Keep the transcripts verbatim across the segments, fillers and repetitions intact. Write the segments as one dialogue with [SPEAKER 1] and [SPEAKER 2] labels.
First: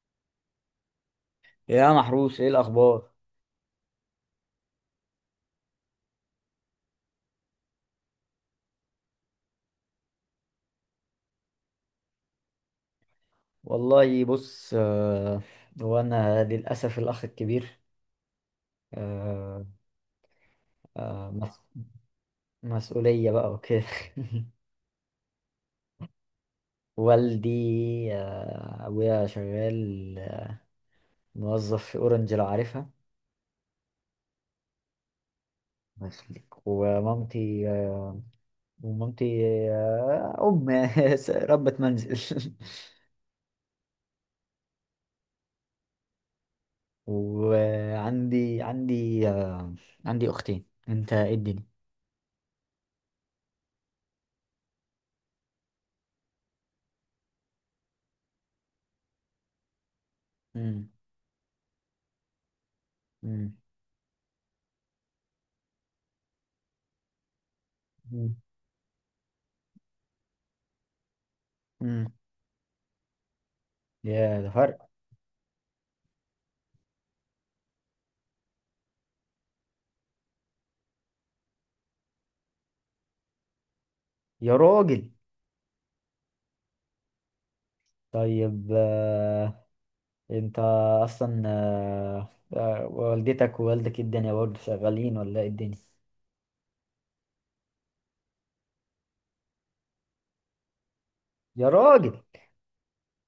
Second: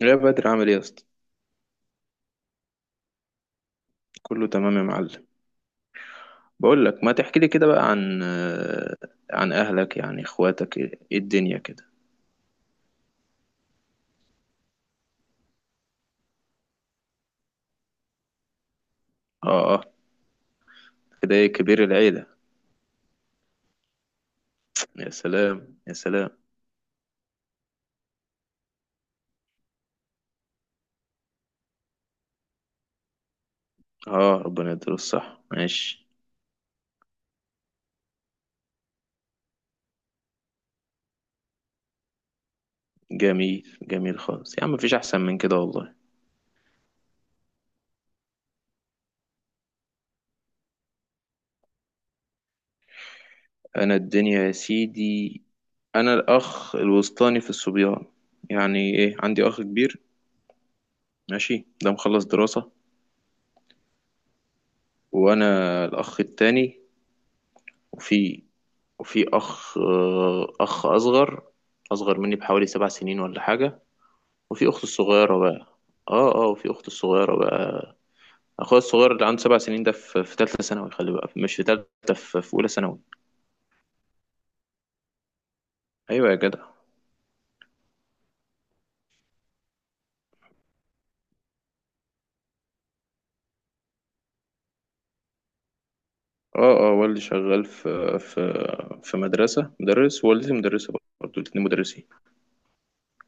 [SPEAKER 1] يا بدر عامل ايه يا اسطى؟
[SPEAKER 2] يا محروس، ايه الاخبار؟
[SPEAKER 1] كله تمام يا معلم. بقول لك ما تحكي لي كده بقى عن آه، عن اهلك، يعني اخواتك ايه، إيه الدنيا كده؟
[SPEAKER 2] والله بص، آه، هو انا للاسف الاخ الكبير. آه،
[SPEAKER 1] اه اه.
[SPEAKER 2] آه،
[SPEAKER 1] كده ايه،
[SPEAKER 2] مس-
[SPEAKER 1] كبير العيلة؟
[SPEAKER 2] مسؤوليه بقى وكده.
[SPEAKER 1] يا سلام يا سلام.
[SPEAKER 2] والدي، آه، ابويا شغال، آه، موظف في اورنج لو عارفها.
[SPEAKER 1] اه، ربنا يديله الصحة،
[SPEAKER 2] الله
[SPEAKER 1] ماشي.
[SPEAKER 2] يخليك. ومامتي، آه، ومامتي آه، ام ربة منزل
[SPEAKER 1] جميل جميل خالص يا عم، مفيش احسن من كده والله.
[SPEAKER 2] وعندي عندي آه، عندي اختين. انت ايه الدنيا؟
[SPEAKER 1] انا الدنيا يا سيدي، انا الاخ الوسطاني في الصبيان، يعني ايه، عندي اخ كبير،
[SPEAKER 2] مم.
[SPEAKER 1] ماشي، ده مخلص دراسة.
[SPEAKER 2] مم.
[SPEAKER 1] وانا الاخ التاني.
[SPEAKER 2] مم.
[SPEAKER 1] وفي وفي أخ آه، أخ أصغر،
[SPEAKER 2] مم.
[SPEAKER 1] أصغر مني بحوالي سبع سنين ولا حاجة.
[SPEAKER 2] يا ده
[SPEAKER 1] وفي أخت
[SPEAKER 2] فرق.
[SPEAKER 1] الصغيرة بقى. اه اه، وفي أخت الصغيرة بقى. أخويا الصغير اللي عنده سبع سنين ده في في تالتة ثانوي، خلي بقى، مش في تالتة، في في أولى ثانوي.
[SPEAKER 2] يا راجل.
[SPEAKER 1] أيوة يا جدع.
[SPEAKER 2] طيب، آه، انت اصلا، آه، آه، والدتك ووالدك إيه الدنيا برضه، شغالين ولا ايه الدنيا؟
[SPEAKER 1] اه اه، والدي شغال في في في مدرسة مدرس، ووالدتي مدرسة، برضه الاتنين
[SPEAKER 2] يا
[SPEAKER 1] مدرسين.
[SPEAKER 2] راجل.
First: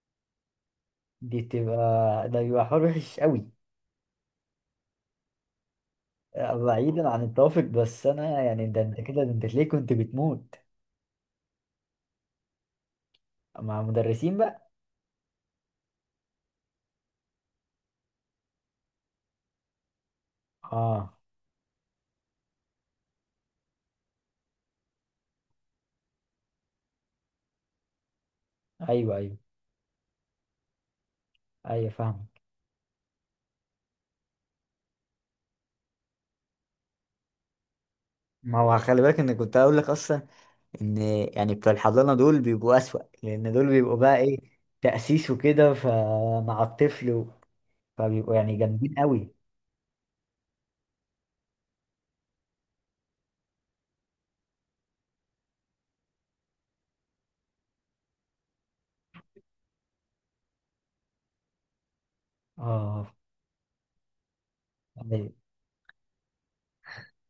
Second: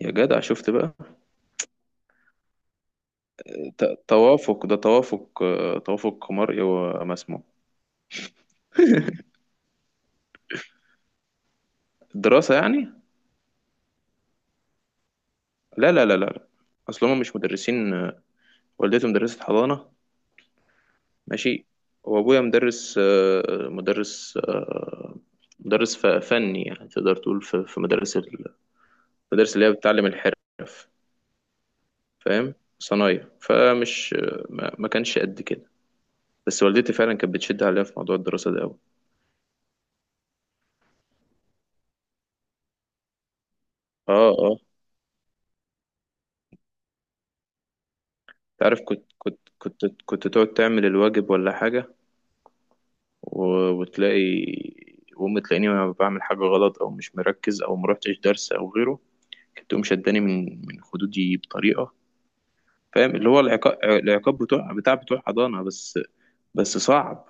[SPEAKER 1] يا جدع شفت بقى.
[SPEAKER 2] دي تبقى، ده بيبقى حوار وحش قوي.
[SPEAKER 1] ت- توافق، ده توافق، آه، توافق
[SPEAKER 2] آه،
[SPEAKER 1] مرئي
[SPEAKER 2] بعيدا عن
[SPEAKER 1] ومسموع.
[SPEAKER 2] التوافق، بس انا يعني ده انت كده، ده انت ليه كنت بتموت
[SPEAKER 1] الدراسة يعني.
[SPEAKER 2] مع مدرسين بقى؟
[SPEAKER 1] لا لا لا لا لا. اصل هما مش مدرسين، آه، والدتي مدرسة حضانة،
[SPEAKER 2] اه.
[SPEAKER 1] ماشي، وابويا مدرس، آه، مدرس، آه، مدرس ف- فني، يعني تقدر تقول في في مدارس ال-،
[SPEAKER 2] ايوه، ايوه،
[SPEAKER 1] المدارس اللي هي بتعلم الحرف.
[SPEAKER 2] ايوه فاهم.
[SPEAKER 1] فاهم، صنايع، فمش ما ما كانش قد كده. بس والدتي فعلا كانت بتشد عليا في موضوع الدراسة
[SPEAKER 2] ما
[SPEAKER 1] ده قوي.
[SPEAKER 2] هو خلي بالك ان كنت هقول لك اصلا، ان يعني بتوع الحضانه دول بيبقوا اسوأ، لان دول بيبقوا بقى
[SPEAKER 1] اه
[SPEAKER 2] ايه،
[SPEAKER 1] اه.
[SPEAKER 2] تأسيس وكده، فمع الطفل فبيبقوا يعني
[SPEAKER 1] انت عارف،
[SPEAKER 2] جامدين
[SPEAKER 1] كنت
[SPEAKER 2] قوي.
[SPEAKER 1] كنت كنت كنت تقعد تعمل الواجب ولا حاجة، و- وتلاقي، وأمي تلاقيني وأنا بعمل حاجة غلط أو مش مركز أو مروحتش درس أو غيره، كانت تقوم شداني من من خدودي بطريقة. فاهم،
[SPEAKER 2] اه.
[SPEAKER 1] اللي هو العقاب، العقاب بتوع بتاع بتوع
[SPEAKER 2] ايوه،
[SPEAKER 1] حضانه بس، بس صعب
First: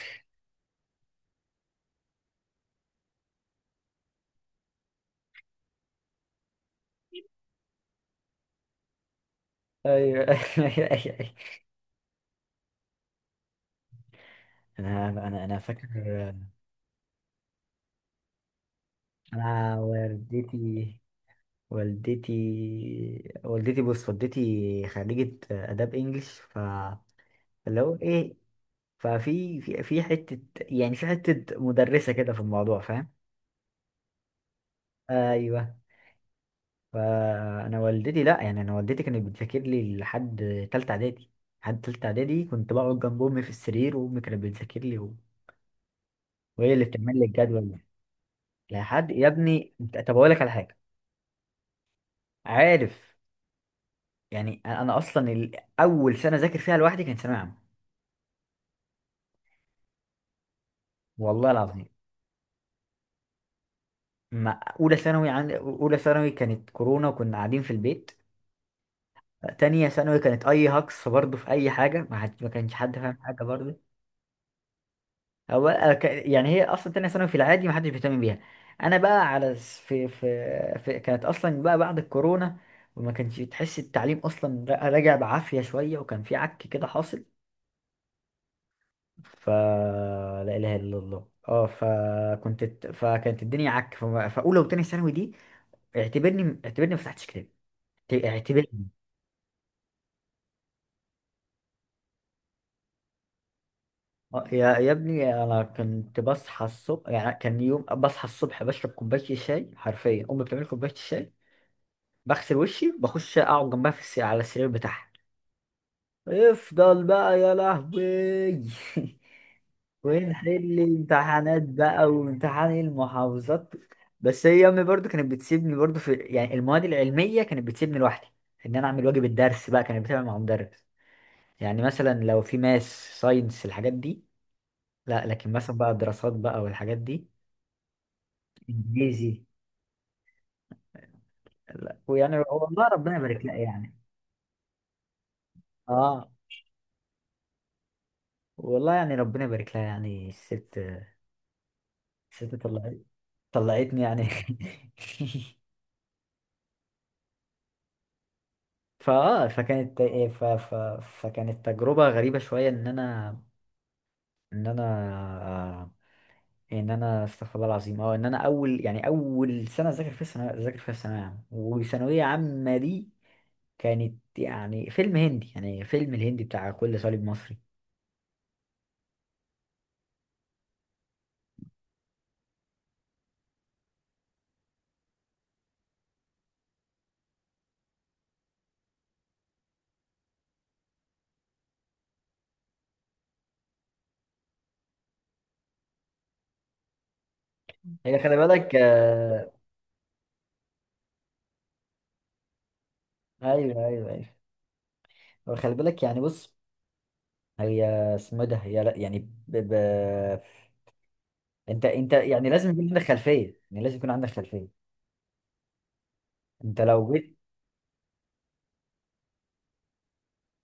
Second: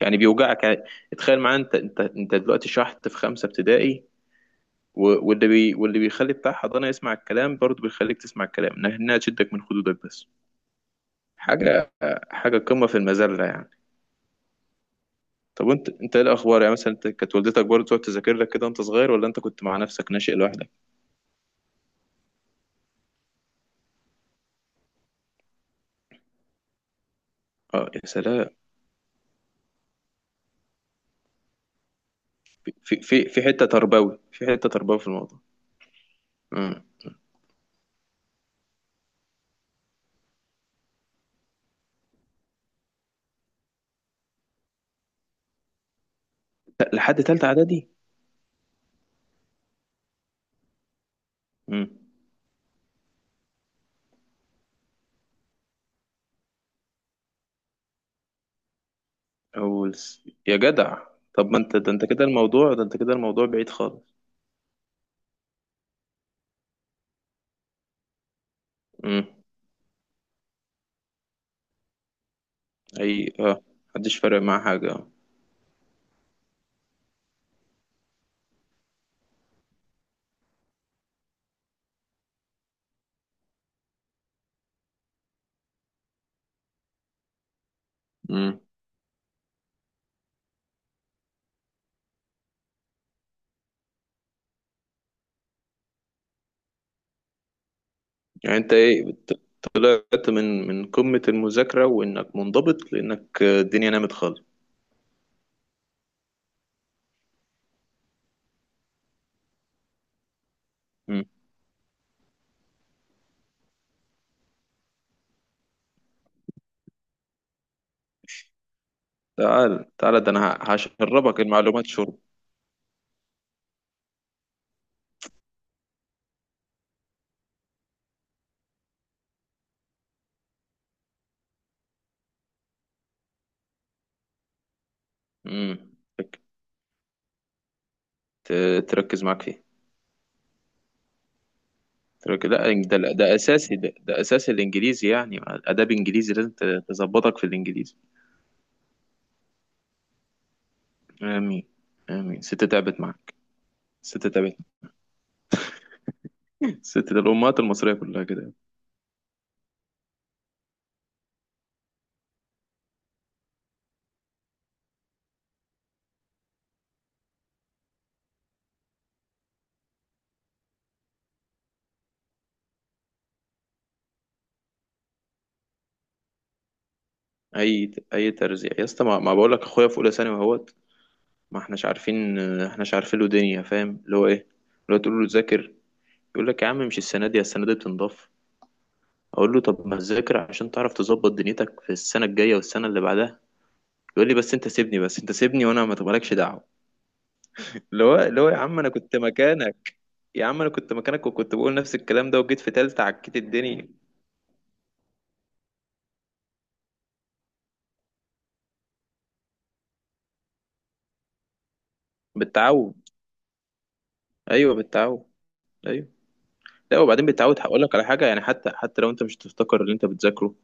[SPEAKER 1] يعني، بيوجعك يعني. تخيل معايا، انت انت انت دلوقتي شحت في خمسه ابتدائي، و- واللي بي واللي بيخلي بتاع حضانه يسمع الكلام، برضه بيخليك تسمع الكلام، إنها إنها تشدك من خدودك
[SPEAKER 2] ايوه.
[SPEAKER 1] بس.
[SPEAKER 2] ايوه. أيوة. أيوة.
[SPEAKER 1] حاجه، حاجه قمه في المذله يعني.
[SPEAKER 2] انا انا انا
[SPEAKER 1] طب
[SPEAKER 2] فاكر.
[SPEAKER 1] انت، انت ايه الاخبار يعني؟ مثلا انت كانت والدتك برضه تقعد تذاكر لك كده وانت صغير، ولا انت كنت
[SPEAKER 2] انا
[SPEAKER 1] مع نفسك ناشئ لوحدك؟
[SPEAKER 2] والدتي والدتي والدتي بص، والدتي خريجة آداب إنجلش، فاللي
[SPEAKER 1] اه
[SPEAKER 2] هو
[SPEAKER 1] يا
[SPEAKER 2] إيه،
[SPEAKER 1] سلام.
[SPEAKER 2] ففي في في حتة، يعني في حتة مدرسة كده في الموضوع،
[SPEAKER 1] في
[SPEAKER 2] فاهم؟
[SPEAKER 1] في في حته تربوي، في حته تربوي في الموضوع.
[SPEAKER 2] أيوه.
[SPEAKER 1] امم.
[SPEAKER 2] فأنا والدتي لأ، يعني أنا والدتي كانت بتذاكر لي لحد تالتة إعدادي. لحد تالتة إعدادي كنت بقعد جنب أمي في السرير، وأمي كانت بتذاكر لي، وهي اللي بتعمل
[SPEAKER 1] لحد
[SPEAKER 2] لي
[SPEAKER 1] تالته
[SPEAKER 2] الجدول ده.
[SPEAKER 1] اعدادي.
[SPEAKER 2] لحد يا ابني انت- طب اقول لك على حاجه.
[SPEAKER 1] امم.
[SPEAKER 2] عارف، يعني انا أنا اصلا ال- اول سنه ذاكر فيها لوحدي كانت ثانويه عامه.
[SPEAKER 1] أول س... يا جدع. طب
[SPEAKER 2] والله
[SPEAKER 1] ما انت،
[SPEAKER 2] العظيم.
[SPEAKER 1] ده انت كده الموضوع، ده انت كده الموضوع بعيد خالص.
[SPEAKER 2] ما اولى ثانوي، عن اولى ثانوي كانت كورونا وكنا قاعدين في البيت.
[SPEAKER 1] امم.
[SPEAKER 2] تانية ثانوي كانت اي هكس برضه في اي حاجه، ما, حد... ما كانش حد
[SPEAKER 1] اي
[SPEAKER 2] فاهم حاجه
[SPEAKER 1] اه.
[SPEAKER 2] برضه.
[SPEAKER 1] محدش فارق معاه حاجة.
[SPEAKER 2] هو أه، ك- يعني هي اصلا تانية ثانوي في العادي ما حدش بيهتم بيها. انا بقى، على س- في في, في... كانت اصلا بقى بعد الكورونا، وما كانش تحس التعليم اصلا را- راجع بعافيه شويه، وكان في عك كده حاصل.
[SPEAKER 1] امم.
[SPEAKER 2] فلا اله الا الله. اه، فكنت فكانت الدنيا عك. ف- فاولى وتانية ثانوي دي، اعتبرني اعتبرني ما فتحتش كتاب. اعت-
[SPEAKER 1] يعني انت
[SPEAKER 2] اعتبرني.
[SPEAKER 1] ايه، طلعت من من قمة المذاكرة وانك منضبط لانك آه، الدنيا نامت خالص؟
[SPEAKER 2] آه، يا يا ابني، انا كنت بصحى الصبح، يعني كان يوم بصحى الصبح بشرب كوبايه الشاي، حرفيا امي بتعمل كوبايه
[SPEAKER 1] امم.
[SPEAKER 2] الشاي، بغسل وشي بخش اقعد جنبها في الس... على السرير بتاعها. افضل بقى يا لهوي.
[SPEAKER 1] تعال تعال، ده انا ه-
[SPEAKER 2] ونحل
[SPEAKER 1] هشربك
[SPEAKER 2] امتحانات
[SPEAKER 1] المعلومات
[SPEAKER 2] بقى،
[SPEAKER 1] شرب.
[SPEAKER 2] وامتحان المحافظات. بس هي امي برضو كانت بتسيبني، برضو في يعني المواد العلميه كانت بتسيبني لوحدي، ان انا اعمل واجب الدرس بقى كانت بتعمل مع مدرس. يعني مثلا لو في ماس، ساينس، الحاجات دي لا، لكن مثلا
[SPEAKER 1] امم.
[SPEAKER 2] بقى الدراسات
[SPEAKER 1] تك-
[SPEAKER 2] بقى والحاجات دي،
[SPEAKER 1] ت- تركز
[SPEAKER 2] انجليزي
[SPEAKER 1] معاك فيه.
[SPEAKER 2] لا، ويعني
[SPEAKER 1] تركز، لا
[SPEAKER 2] والله
[SPEAKER 1] ده لا،
[SPEAKER 2] ربنا
[SPEAKER 1] ده
[SPEAKER 2] يبارك لها
[SPEAKER 1] اساسي،
[SPEAKER 2] يعني.
[SPEAKER 1] ده، ده اساسي الانجليزي، يعني اداب
[SPEAKER 2] اه،
[SPEAKER 1] انجليزي لازم ت- تظبطك في الانجليزي.
[SPEAKER 2] والله يعني ربنا يبارك لها يعني الست.
[SPEAKER 1] امين. امين،
[SPEAKER 2] الست
[SPEAKER 1] ست
[SPEAKER 2] طلعت
[SPEAKER 1] تعبت معاك.
[SPEAKER 2] طلعتني
[SPEAKER 1] ست
[SPEAKER 2] يعني.
[SPEAKER 1] تعبت. ست ده، الامهات المصريه كلها كده.
[SPEAKER 2] فاه فكانت ف... ف... فكانت تجربة غريبة شوية ان انا، ان انا آه، ان انا استغفر الله العظيم. اه، ان انا اول، يعني اول سنة اذاكر فيها الثانوية اذاكر فيها الثانوية عامة. وثانوية عامة دي كانت يعني فيلم هندي، يعني فيلم الهندي بتاع كل صليب مصري.
[SPEAKER 1] اي اي ترزيع يا اسطى، ما, ما بقول لك اخويا في اولى ثانوي اهوت، ما احناش عارفين، احناش عارفين له دنيا، فاهم اللي هو ايه، اللي هو تقول له ذاكر، يقول لك يا عم مش السنه دي، السنه دي بتنضاف. اقول له طب ما تذاكر عشان تعرف تظبط دنيتك في السنه الجايه والسنه اللي بعدها. يقول لي بس انت سيبني، بس انت سيبني، وانا ما تبقالكش دعوه. اللي هو،
[SPEAKER 2] هي خلي
[SPEAKER 1] اللي هو يا
[SPEAKER 2] بالك،
[SPEAKER 1] عم انا كنت
[SPEAKER 2] آه،
[SPEAKER 1] مكانك، يا عم انا كنت مكانك وكنت بقول نفس الكلام ده، وجيت في تالتة عكيت
[SPEAKER 2] ايوه،
[SPEAKER 1] الدنيا.
[SPEAKER 2] ايوه، ايوه. وخلي بالك يعني بص، هي اسمه إيه ده، هي لا يعني، ب... ب... انت انت يعني لازم يكون
[SPEAKER 1] بالتعود،
[SPEAKER 2] عندك خلفية، يعني لازم يكون عندك خلفية.
[SPEAKER 1] ايوه بالتعود.
[SPEAKER 2] انت
[SPEAKER 1] لا،
[SPEAKER 2] لو
[SPEAKER 1] وبعدين
[SPEAKER 2] جيت.
[SPEAKER 1] بتعود، هقول لك على حاجه، يعني حتى، حتى لو انت مش تفتكر اللي انت بتذاكره،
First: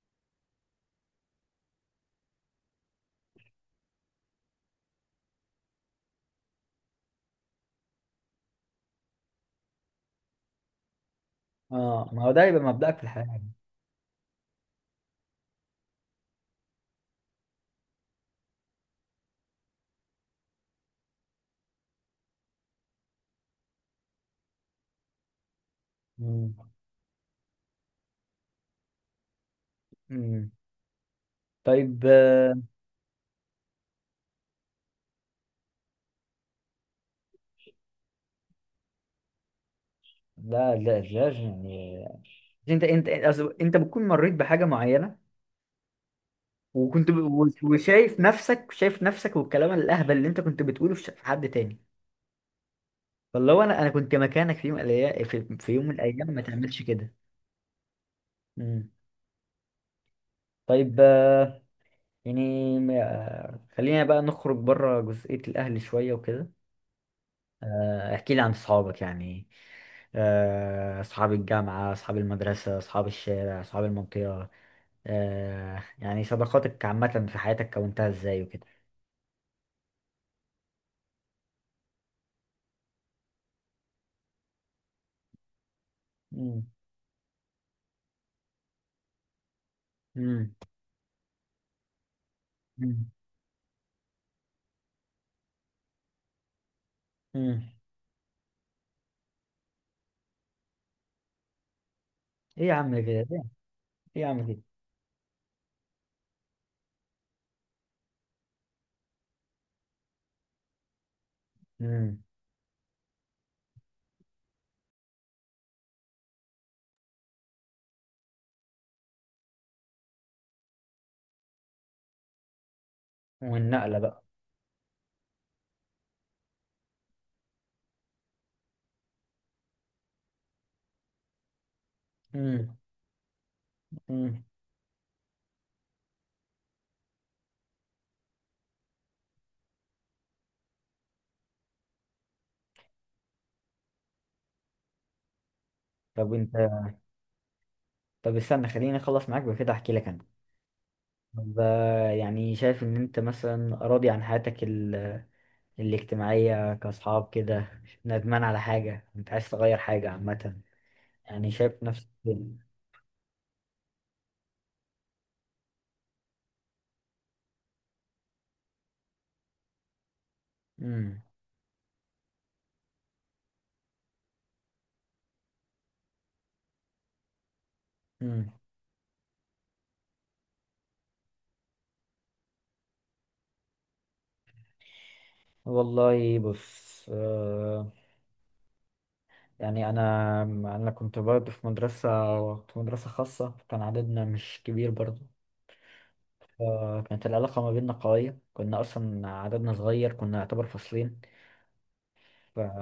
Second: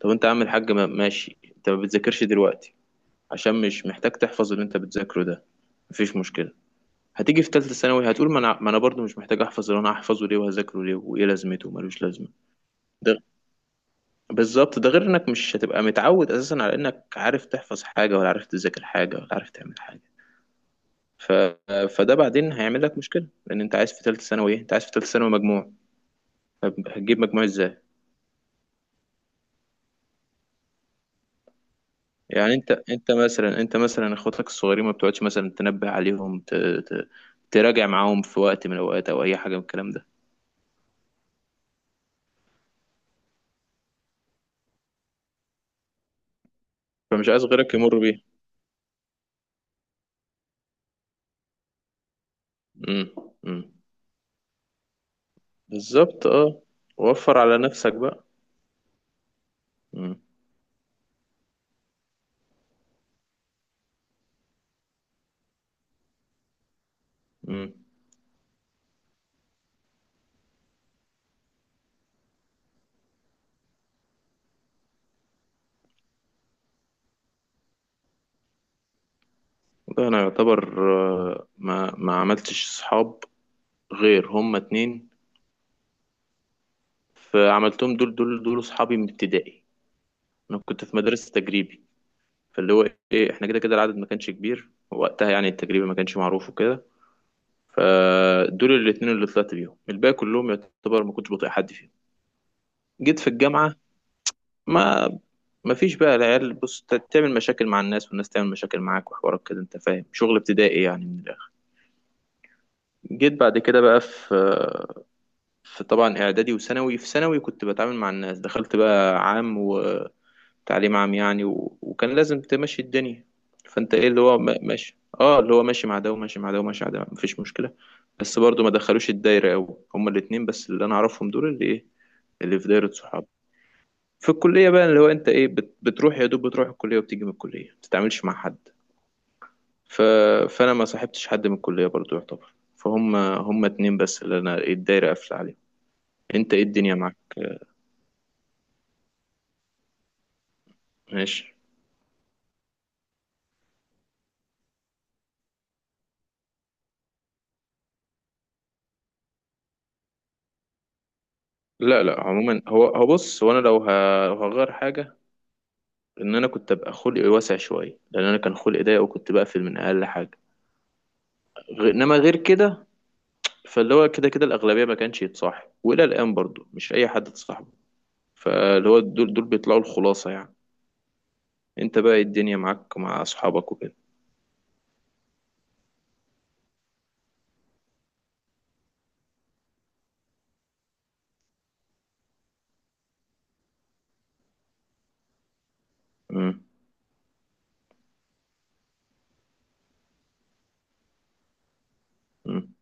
[SPEAKER 1] طب انت عامل حاجه، ما- ماشي، انت ما بتذاكرش دلوقتي عشان مش محتاج تحفظ اللي انت بتذاكره ده، مفيش مشكله. هتيجي في ثالثه ثانوي هتقول ما انا، ما انا برضه مش محتاج احفظ اللي انا هحفظه ليه، وهذاكره ليه، وايه لازمته، وملوش
[SPEAKER 2] اه، ما
[SPEAKER 1] لازمه.
[SPEAKER 2] هو ده يبقى مبدأك في
[SPEAKER 1] ده
[SPEAKER 2] الحياة.
[SPEAKER 1] بالظبط، ده غير انك مش هتبقى متعود اساسا على انك عارف تحفظ حاجه، ولا عارف تذاكر حاجه، ولا عارف تعمل حاجه. ف... فده بعدين هيعمل لك مشكله، لان انت عايز في ثالثه ثانوي ايه، انت عايز في ثالثه ثانوي مجموع.
[SPEAKER 2] مم.
[SPEAKER 1] طب هتجيب مجموع ازاي؟
[SPEAKER 2] مم. طيب، آه،
[SPEAKER 1] يعني انت، انت مثلا، انت مثلا اخواتك الصغيرين، ما بتقعدش مثلا تنبه عليهم، ت... ت... تراجع معاهم في وقت من الاوقات او اي حاجه من الكلام ده؟
[SPEAKER 2] لا لا لا يعني. انت انت أصل انت بتكون مريت بحاجة معينة، وكنت ب...
[SPEAKER 1] فمش عايز
[SPEAKER 2] و-
[SPEAKER 1] غيرك يمر
[SPEAKER 2] وشايف
[SPEAKER 1] بيه.
[SPEAKER 2] نفسك، شايف نفسك والكلام الأهبل اللي انت كنت بتقوله، في ش- في حد تاني.
[SPEAKER 1] امم.
[SPEAKER 2] فاللي
[SPEAKER 1] امم،
[SPEAKER 2] هو انا انا كنت مكانك، في يوم من الأيا- في... في يوم من
[SPEAKER 1] بالظبط
[SPEAKER 2] الايام، ما
[SPEAKER 1] اه،
[SPEAKER 2] تعملش كده.
[SPEAKER 1] وفر على نفسك بقى.
[SPEAKER 2] مم.
[SPEAKER 1] امم.
[SPEAKER 2] طيب، آه، يعني، آه، خلينا بقى نخرج بره جزئية الاهل شوية وكده.
[SPEAKER 1] امم
[SPEAKER 2] آه، احكي لي عن صحابك يعني، آه، أصحاب الجامعة، أصحاب المدرسة، أصحاب الشارع، أصحاب المنطقة، آه، يعني صداقاتك عامة في حياتك كونتها إزاي وكده.
[SPEAKER 1] ده انا يعتبر آه، ما ما عملتش صحاب غير هما اتنين،
[SPEAKER 2] مم.
[SPEAKER 1] فعملتهم دول، دول دول صحابي من ابتدائي.
[SPEAKER 2] مم.
[SPEAKER 1] انا كنت في مدرسه تجريبي، فاللي هو
[SPEAKER 2] مم.
[SPEAKER 1] ايه، احنا كده كده العدد ما كانش كبير وقتها، يعني التجريبي ما كانش معروف وكده.
[SPEAKER 2] مم.
[SPEAKER 1] فدول الاتنين اللي طلعت بيهم، الباقي كلهم يعتبر ما كنتش بطيق حد فيهم.
[SPEAKER 2] إيه يا عم كده،
[SPEAKER 1] جيت
[SPEAKER 2] إيه؟
[SPEAKER 1] في الجامعة،
[SPEAKER 2] إيه يا عم كده.
[SPEAKER 1] ما ما فيش بقى العيال، بص، ت- تعمل مشاكل مع الناس والناس تعمل مشاكل معاك وحوارات كده، انت فاهم، شغل ابتدائي يعني من الاخر.
[SPEAKER 2] مم.
[SPEAKER 1] جيت بعد كده بقى في، في طبعا اعدادي وثانوي. في ثانوي كنت بتعامل مع الناس، دخلت بقى عام، و تعليم عام يعني، و... وكان لازم تمشي الدنيا. فانت
[SPEAKER 2] والنقلة
[SPEAKER 1] ايه، اللي
[SPEAKER 2] بقى.
[SPEAKER 1] هو ما- ماشي، اه اللي هو ماشي مع ده، وماشي مع ده، وماشي مع ده، مفيش مشكله. بس برضو ما دخلوش الدايره قوي. هما الاتنين بس اللي انا اعرفهم، دول اللي ايه، اللي في
[SPEAKER 2] مم.
[SPEAKER 1] دايره صحاب. في
[SPEAKER 2] مم.
[SPEAKER 1] الكليه بقى، اللي هو انت ايه، بت... بتروح يا دوب، بتروح الكليه وبتيجي من الكليه، ما بتتعاملش مع حد. ف... فانا ما صاحبتش حد من الكليه برضو يعتبر، فهم هم اتنين بس اللي انا إيه، الدايره قافله عليهم.
[SPEAKER 2] طب
[SPEAKER 1] انت
[SPEAKER 2] أنت.
[SPEAKER 1] ايه الدنيا معاك؟
[SPEAKER 2] طب استنى، خليني أخلص معاك بكده أحكي لك أنا. طب،
[SPEAKER 1] ماشي.
[SPEAKER 2] آه، يعني شايف إن أنت مثلا راضي عن حياتك الاجتماعية، كأصحاب كده، ندمان على حاجة، أنت عايز تغير حاجة عامة، يعني شايف
[SPEAKER 1] لا
[SPEAKER 2] نفسك
[SPEAKER 1] لا، عموما
[SPEAKER 2] فين؟
[SPEAKER 1] هو، هو بص، هو انا لو ه- لو هغير حاجه، ان انا كنت ابقى خلقي واسع شويه، لان انا كان خلقي ضيق وكنت بقفل من اقل حاجه.
[SPEAKER 2] امم.
[SPEAKER 1] غ- انما غير كده فاللي هو كده كده الاغلبيه ما كانش يتصاحب، والى الان برضو مش اي حد تصاحبه،
[SPEAKER 2] امم.
[SPEAKER 1] فاللي هو دول، دول بيطلعوا الخلاصه يعني. انت بقى إيه الدنيا معاك مع اصحابك وكده؟
[SPEAKER 2] والله بص، آه يعني أنا أنا كنت برضه في مدرسة، في مدرسة خاصة كان عددنا مش كبير برضه.
[SPEAKER 1] امم.
[SPEAKER 2] فكانت العلاقة ما بيننا قوية، كنا أصلا عددنا صغير، كنا يعتبر فصلين. ف...
[SPEAKER 1] امم.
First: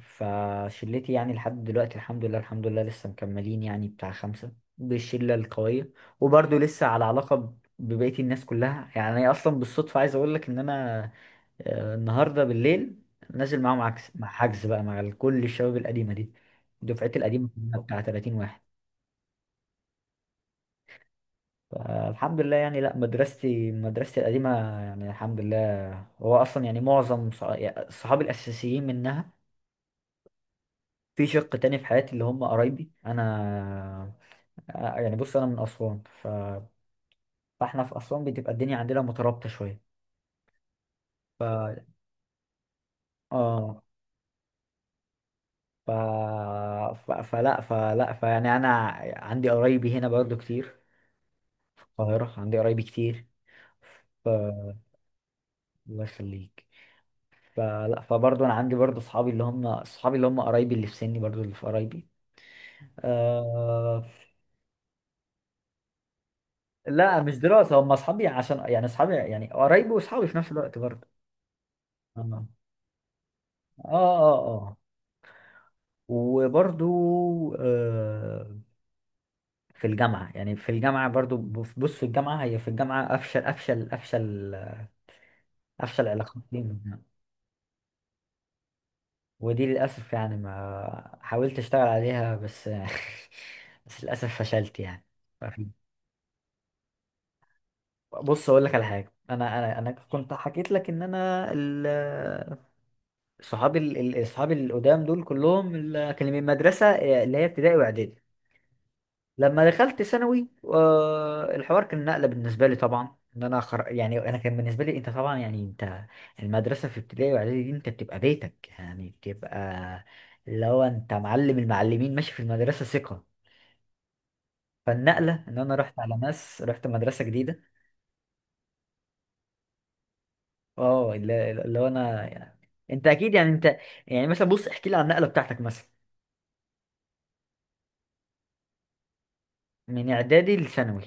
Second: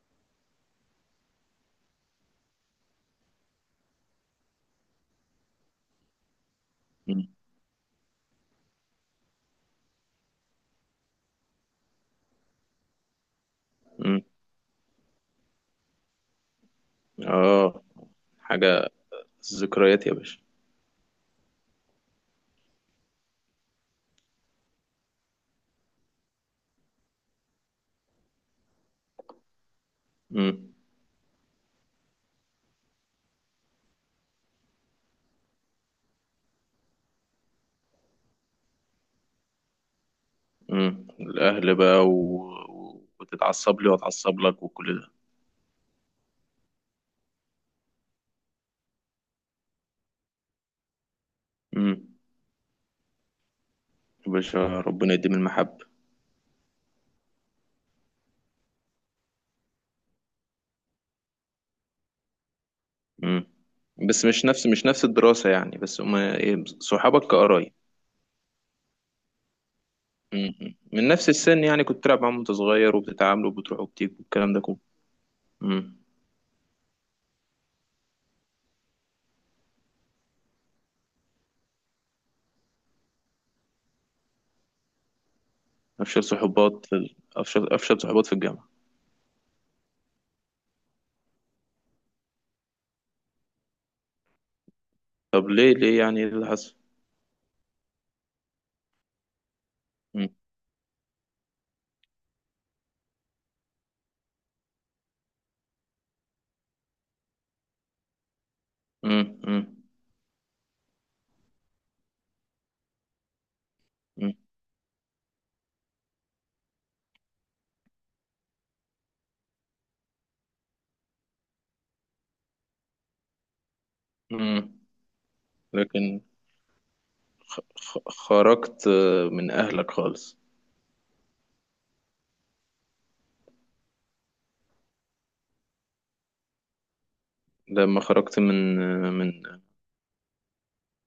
[SPEAKER 2] فشلتي يعني لحد دلوقتي الحمد لله. الحمد لله لسه مكملين يعني بتاع خمسة، بالشلة القوية. وبرضه لسه على
[SPEAKER 1] امم.
[SPEAKER 2] علاقة ب- ببقية الناس كلها. يعني أنا أصلا بالصدفة عايز أقول لك إن أنا، آه، النهاردة بالليل نازل معاهم، عكس
[SPEAKER 1] أمم.
[SPEAKER 2] مع حجز بقى، مع ال- كل الشباب القديمة دي. دفعتي القديمة كلها
[SPEAKER 1] اه،
[SPEAKER 2] بتاع ثلاثين واحد.
[SPEAKER 1] حاجه، ذكريات يا باشا.
[SPEAKER 2] فالحمد لله يعني. لا، مدرستي، مدرستي القديمة، يعني الحمد لله. هو أصلا يعني معظم، صح- يعني صحابي الأساسيين منها.
[SPEAKER 1] امم.
[SPEAKER 2] في شق تاني في حياتي، اللي هم قرايبي انا. آه، يعني بص انا من اسوان، ف... فاحنا في اسوان بتبقى الدنيا عندنا مترابطه شويه.
[SPEAKER 1] امم،
[SPEAKER 2] ف
[SPEAKER 1] الاهل بقى و...، و- وتتعصب
[SPEAKER 2] اه
[SPEAKER 1] لي واتعصب لك وكل ده.
[SPEAKER 2] ف... ف... فلا فلا فيعني انا عندي قرايبي هنا برضو كتير، في
[SPEAKER 1] امم.
[SPEAKER 2] القاهره عندي قرايبي كتير. ف.
[SPEAKER 1] يا باشا ربنا يديم المحبه.
[SPEAKER 2] الله يخليك. فلا فبرضو انا عندي برضو اصحابي، اللي هم اصحابي اللي هم قرايبي اللي في سني، برضو اللي في قرايبي.
[SPEAKER 1] مم.
[SPEAKER 2] آه...
[SPEAKER 1] بس مش نفس، مش نفس الدراسة يعني، بس هما إيه،
[SPEAKER 2] لا
[SPEAKER 1] صحابك
[SPEAKER 2] مش
[SPEAKER 1] كقرايب.
[SPEAKER 2] دراسه، هم اصحابي عشان يعني اصحابي يعني قرايبي واصحابي في نفس
[SPEAKER 1] مم.
[SPEAKER 2] الوقت برضو.
[SPEAKER 1] من نفس السن يعني، كنت تلعب معاهم
[SPEAKER 2] آه.
[SPEAKER 1] وأنت صغير، وبتتعاملوا وبتروحوا
[SPEAKER 2] اه
[SPEAKER 1] وبتيجوا
[SPEAKER 2] اه
[SPEAKER 1] والكلام ده
[SPEAKER 2] اه
[SPEAKER 1] كله. مم.
[SPEAKER 2] وبرضو، آه في الجامعة يعني في الجامعة برضو بص بص في الجامعة، هي في الجامعة أفشل، أفشل أفشل أفشل
[SPEAKER 1] أفشل
[SPEAKER 2] علاقات لي
[SPEAKER 1] صحوبات في
[SPEAKER 2] منها.
[SPEAKER 1] ال...، أفشل، أفشل صحوبات في الجامعة.
[SPEAKER 2] ودي للأسف يعني، ما حاولت أشتغل عليها، بس بس للأسف فشلت يعني.
[SPEAKER 1] طب ليه، ليه يعني، إيه اللي حصل؟
[SPEAKER 2] بص أقول لك على حاجة، أنا أنا أنا
[SPEAKER 1] مم.
[SPEAKER 2] كنت حكيت لك إن أنا، ال- صحابي ال- ال- صحابي القدام دول كلهم، اللي كانوا من المدرسة، آه، اللي هي ابتدائي وإعدادي.
[SPEAKER 1] مم. مم.
[SPEAKER 2] لما دخلت ثانوي، آه، الحوار كان نقلة بالنسبة لي طبعا. ان انا خر... يعني
[SPEAKER 1] مم.
[SPEAKER 2] انا كان بالنسبة لي انت طبعا، يعني انت، المدرسة في ابتدائي واعدادي دي انت بتبقى بيتك، يعني بتبقى اللي هو انت معلم المعلمين ماشي في المدرسة ثقة.
[SPEAKER 1] مم.
[SPEAKER 2] فالنقلة ان انا رحت على
[SPEAKER 1] لكن
[SPEAKER 2] ناس، رحت مدرسة
[SPEAKER 1] خ...
[SPEAKER 2] جديدة.
[SPEAKER 1] خرجت آه، من أهلك خالص.
[SPEAKER 2] اه، اللي اللي هو انا يعني، انت اكيد يعني انت. يعني مثلا بص، احكي لي عن النقلة بتاعتك مثلا
[SPEAKER 1] لما خرجت من آه، من،
[SPEAKER 2] من اعدادي لثانوي.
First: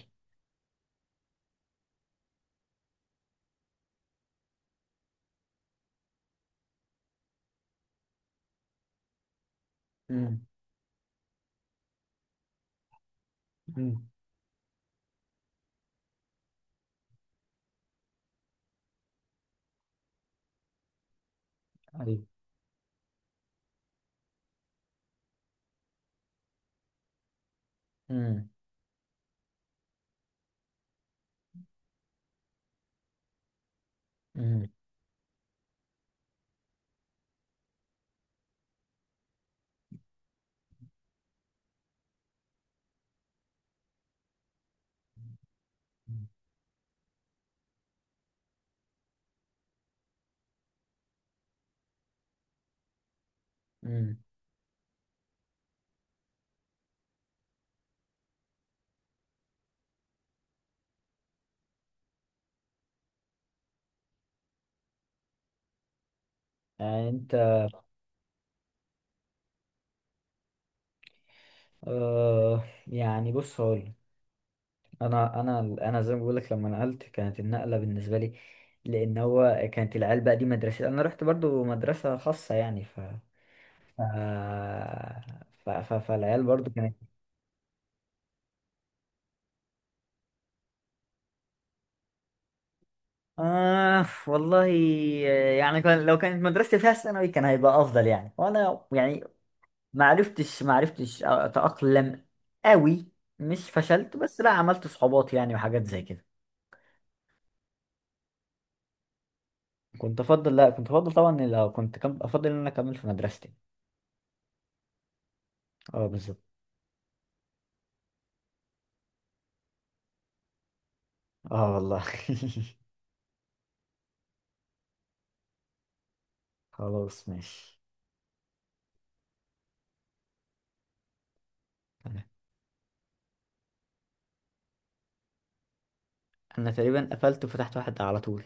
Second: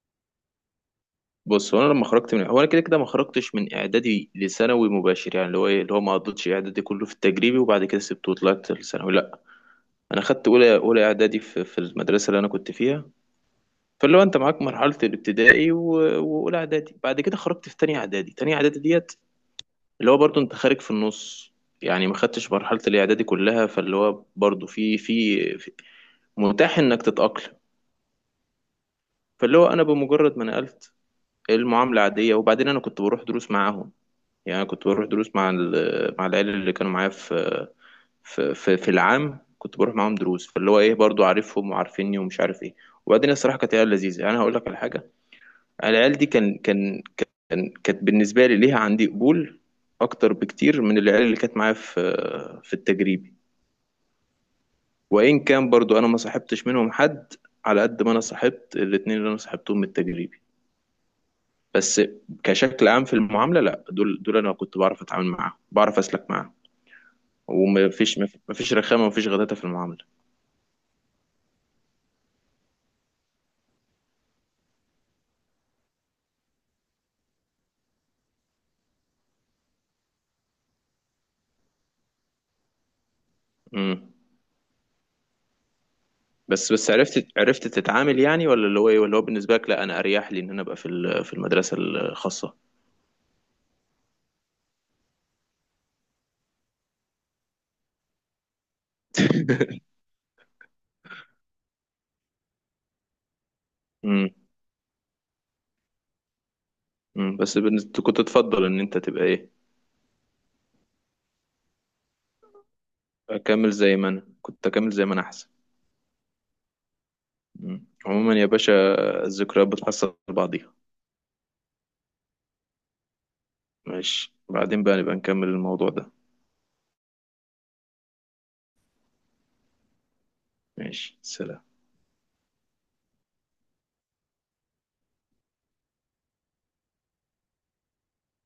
[SPEAKER 1] بص هو انا لما خرجت من، هو انا كده كده ما خرجتش من اعدادي لثانوي مباشر، يعني اللي هو ايه، اللي هو ما قضيتش اعدادي كله في التجريبي وبعد كده سبته وطلعت لثانوي، لا. انا
[SPEAKER 2] امم.
[SPEAKER 1] خدت اولى، اولى اعدادي في, في المدرسه اللي انا كنت فيها،
[SPEAKER 2] امم.
[SPEAKER 1] فاللي هو انت معاك مرحله الابتدائي و- واولى اعدادي، بعد كده خرجت في تانية اعدادي، تانية اعدادي ديت، اللي هو برضو انت خارج في النص، يعني ما
[SPEAKER 2] ايوه.
[SPEAKER 1] خدتش مرحله الاعدادي كلها، فاللي هو برضو في في في- متاح انك تتاقلم.
[SPEAKER 2] امم.
[SPEAKER 1] فاللي هو انا بمجرد ما نقلت، المعامله عاديه، وبعدين انا كنت بروح دروس معاهم. يعني
[SPEAKER 2] امم.
[SPEAKER 1] أنا كنت بروح دروس مع ال-، مع العيال اللي كانوا معايا في في في, في العام، كنت بروح معاهم دروس، فاللي هو ايه، برضو عارفهم وعارفيني ومش عارف ايه، وبعدين الصراحه كانت عيال لذيذه، يعني انا هقول لك على حاجه، العيال دي كان كان كان كانت بالنسبه لي ليها عندي قبول اكتر بكتير من العيال اللي كانت معايا في في التجريبي،
[SPEAKER 2] امم.
[SPEAKER 1] وان كان برضو انا ما صاحبتش منهم حد، على قد ما انا صاحبت الاتنين اللي انا صاحبتهم من التجريبي، بس كشكل عام في المعامله لا، دول، دول انا كنت بعرف اتعامل معاهم، بعرف اسلك معاهم،
[SPEAKER 2] يعني انت.
[SPEAKER 1] ومفيش، مفيش رخامة، مفيش غداتة في المعاملة.
[SPEAKER 2] أه، يعني بص هقول، انا انا انا زي ما بقول لك، لما نقلت كانت النقله بالنسبه لي، لان هو كانت العيال بقى دي مدرسه، انا رحت برضو مدرسه خاصه يعني. ف ف,
[SPEAKER 1] امم.
[SPEAKER 2] ف... ف... فالعيال برضو
[SPEAKER 1] بس، بس
[SPEAKER 2] كانت.
[SPEAKER 1] عرفت، عرفت تتعامل يعني، ولا اللي هو ايه، ولا هو بالنسبة لك لا انا اريح لي ان انا ابقى في ال-، في المدرسة الخاصة.
[SPEAKER 2] آه، والله، يعني كان لو كانت مدرستي فيها ثانوي كان هيبقى افضل يعني. وانا يعني ما عرفتش ما عرفتش اتاقلم قوي. مش فشلت،
[SPEAKER 1] امم.
[SPEAKER 2] بس لا عملت صحوبات يعني وحاجات زي كده.
[SPEAKER 1] امم، بس بالنسبة كنت تفضل ان انت تبقى ايه.
[SPEAKER 2] كنت افضل لا، كنت افضل طبعا، إن لو كنت كم... افضل ان انا اكمل في مدرستي.
[SPEAKER 1] اكمل زي ما انا كنت، اكمل زي ما انا احسن.
[SPEAKER 2] اه، بالظبط.
[SPEAKER 1] امم، عموما يا باشا، الذكريات بتحصل بعضيها.
[SPEAKER 2] اه، والله.
[SPEAKER 1] ماشي، بعدين بقى نبقى نكمل الموضوع ده.
[SPEAKER 2] خلاص، ماشي.
[SPEAKER 1] ماشي سلام.
[SPEAKER 2] انا تقريبا قفلت وفتحت واحد على طول.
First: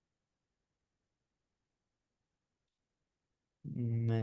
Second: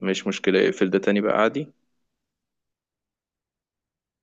[SPEAKER 1] مش مشكلة، اقفل ده تاني بقى عادي.
[SPEAKER 2] م-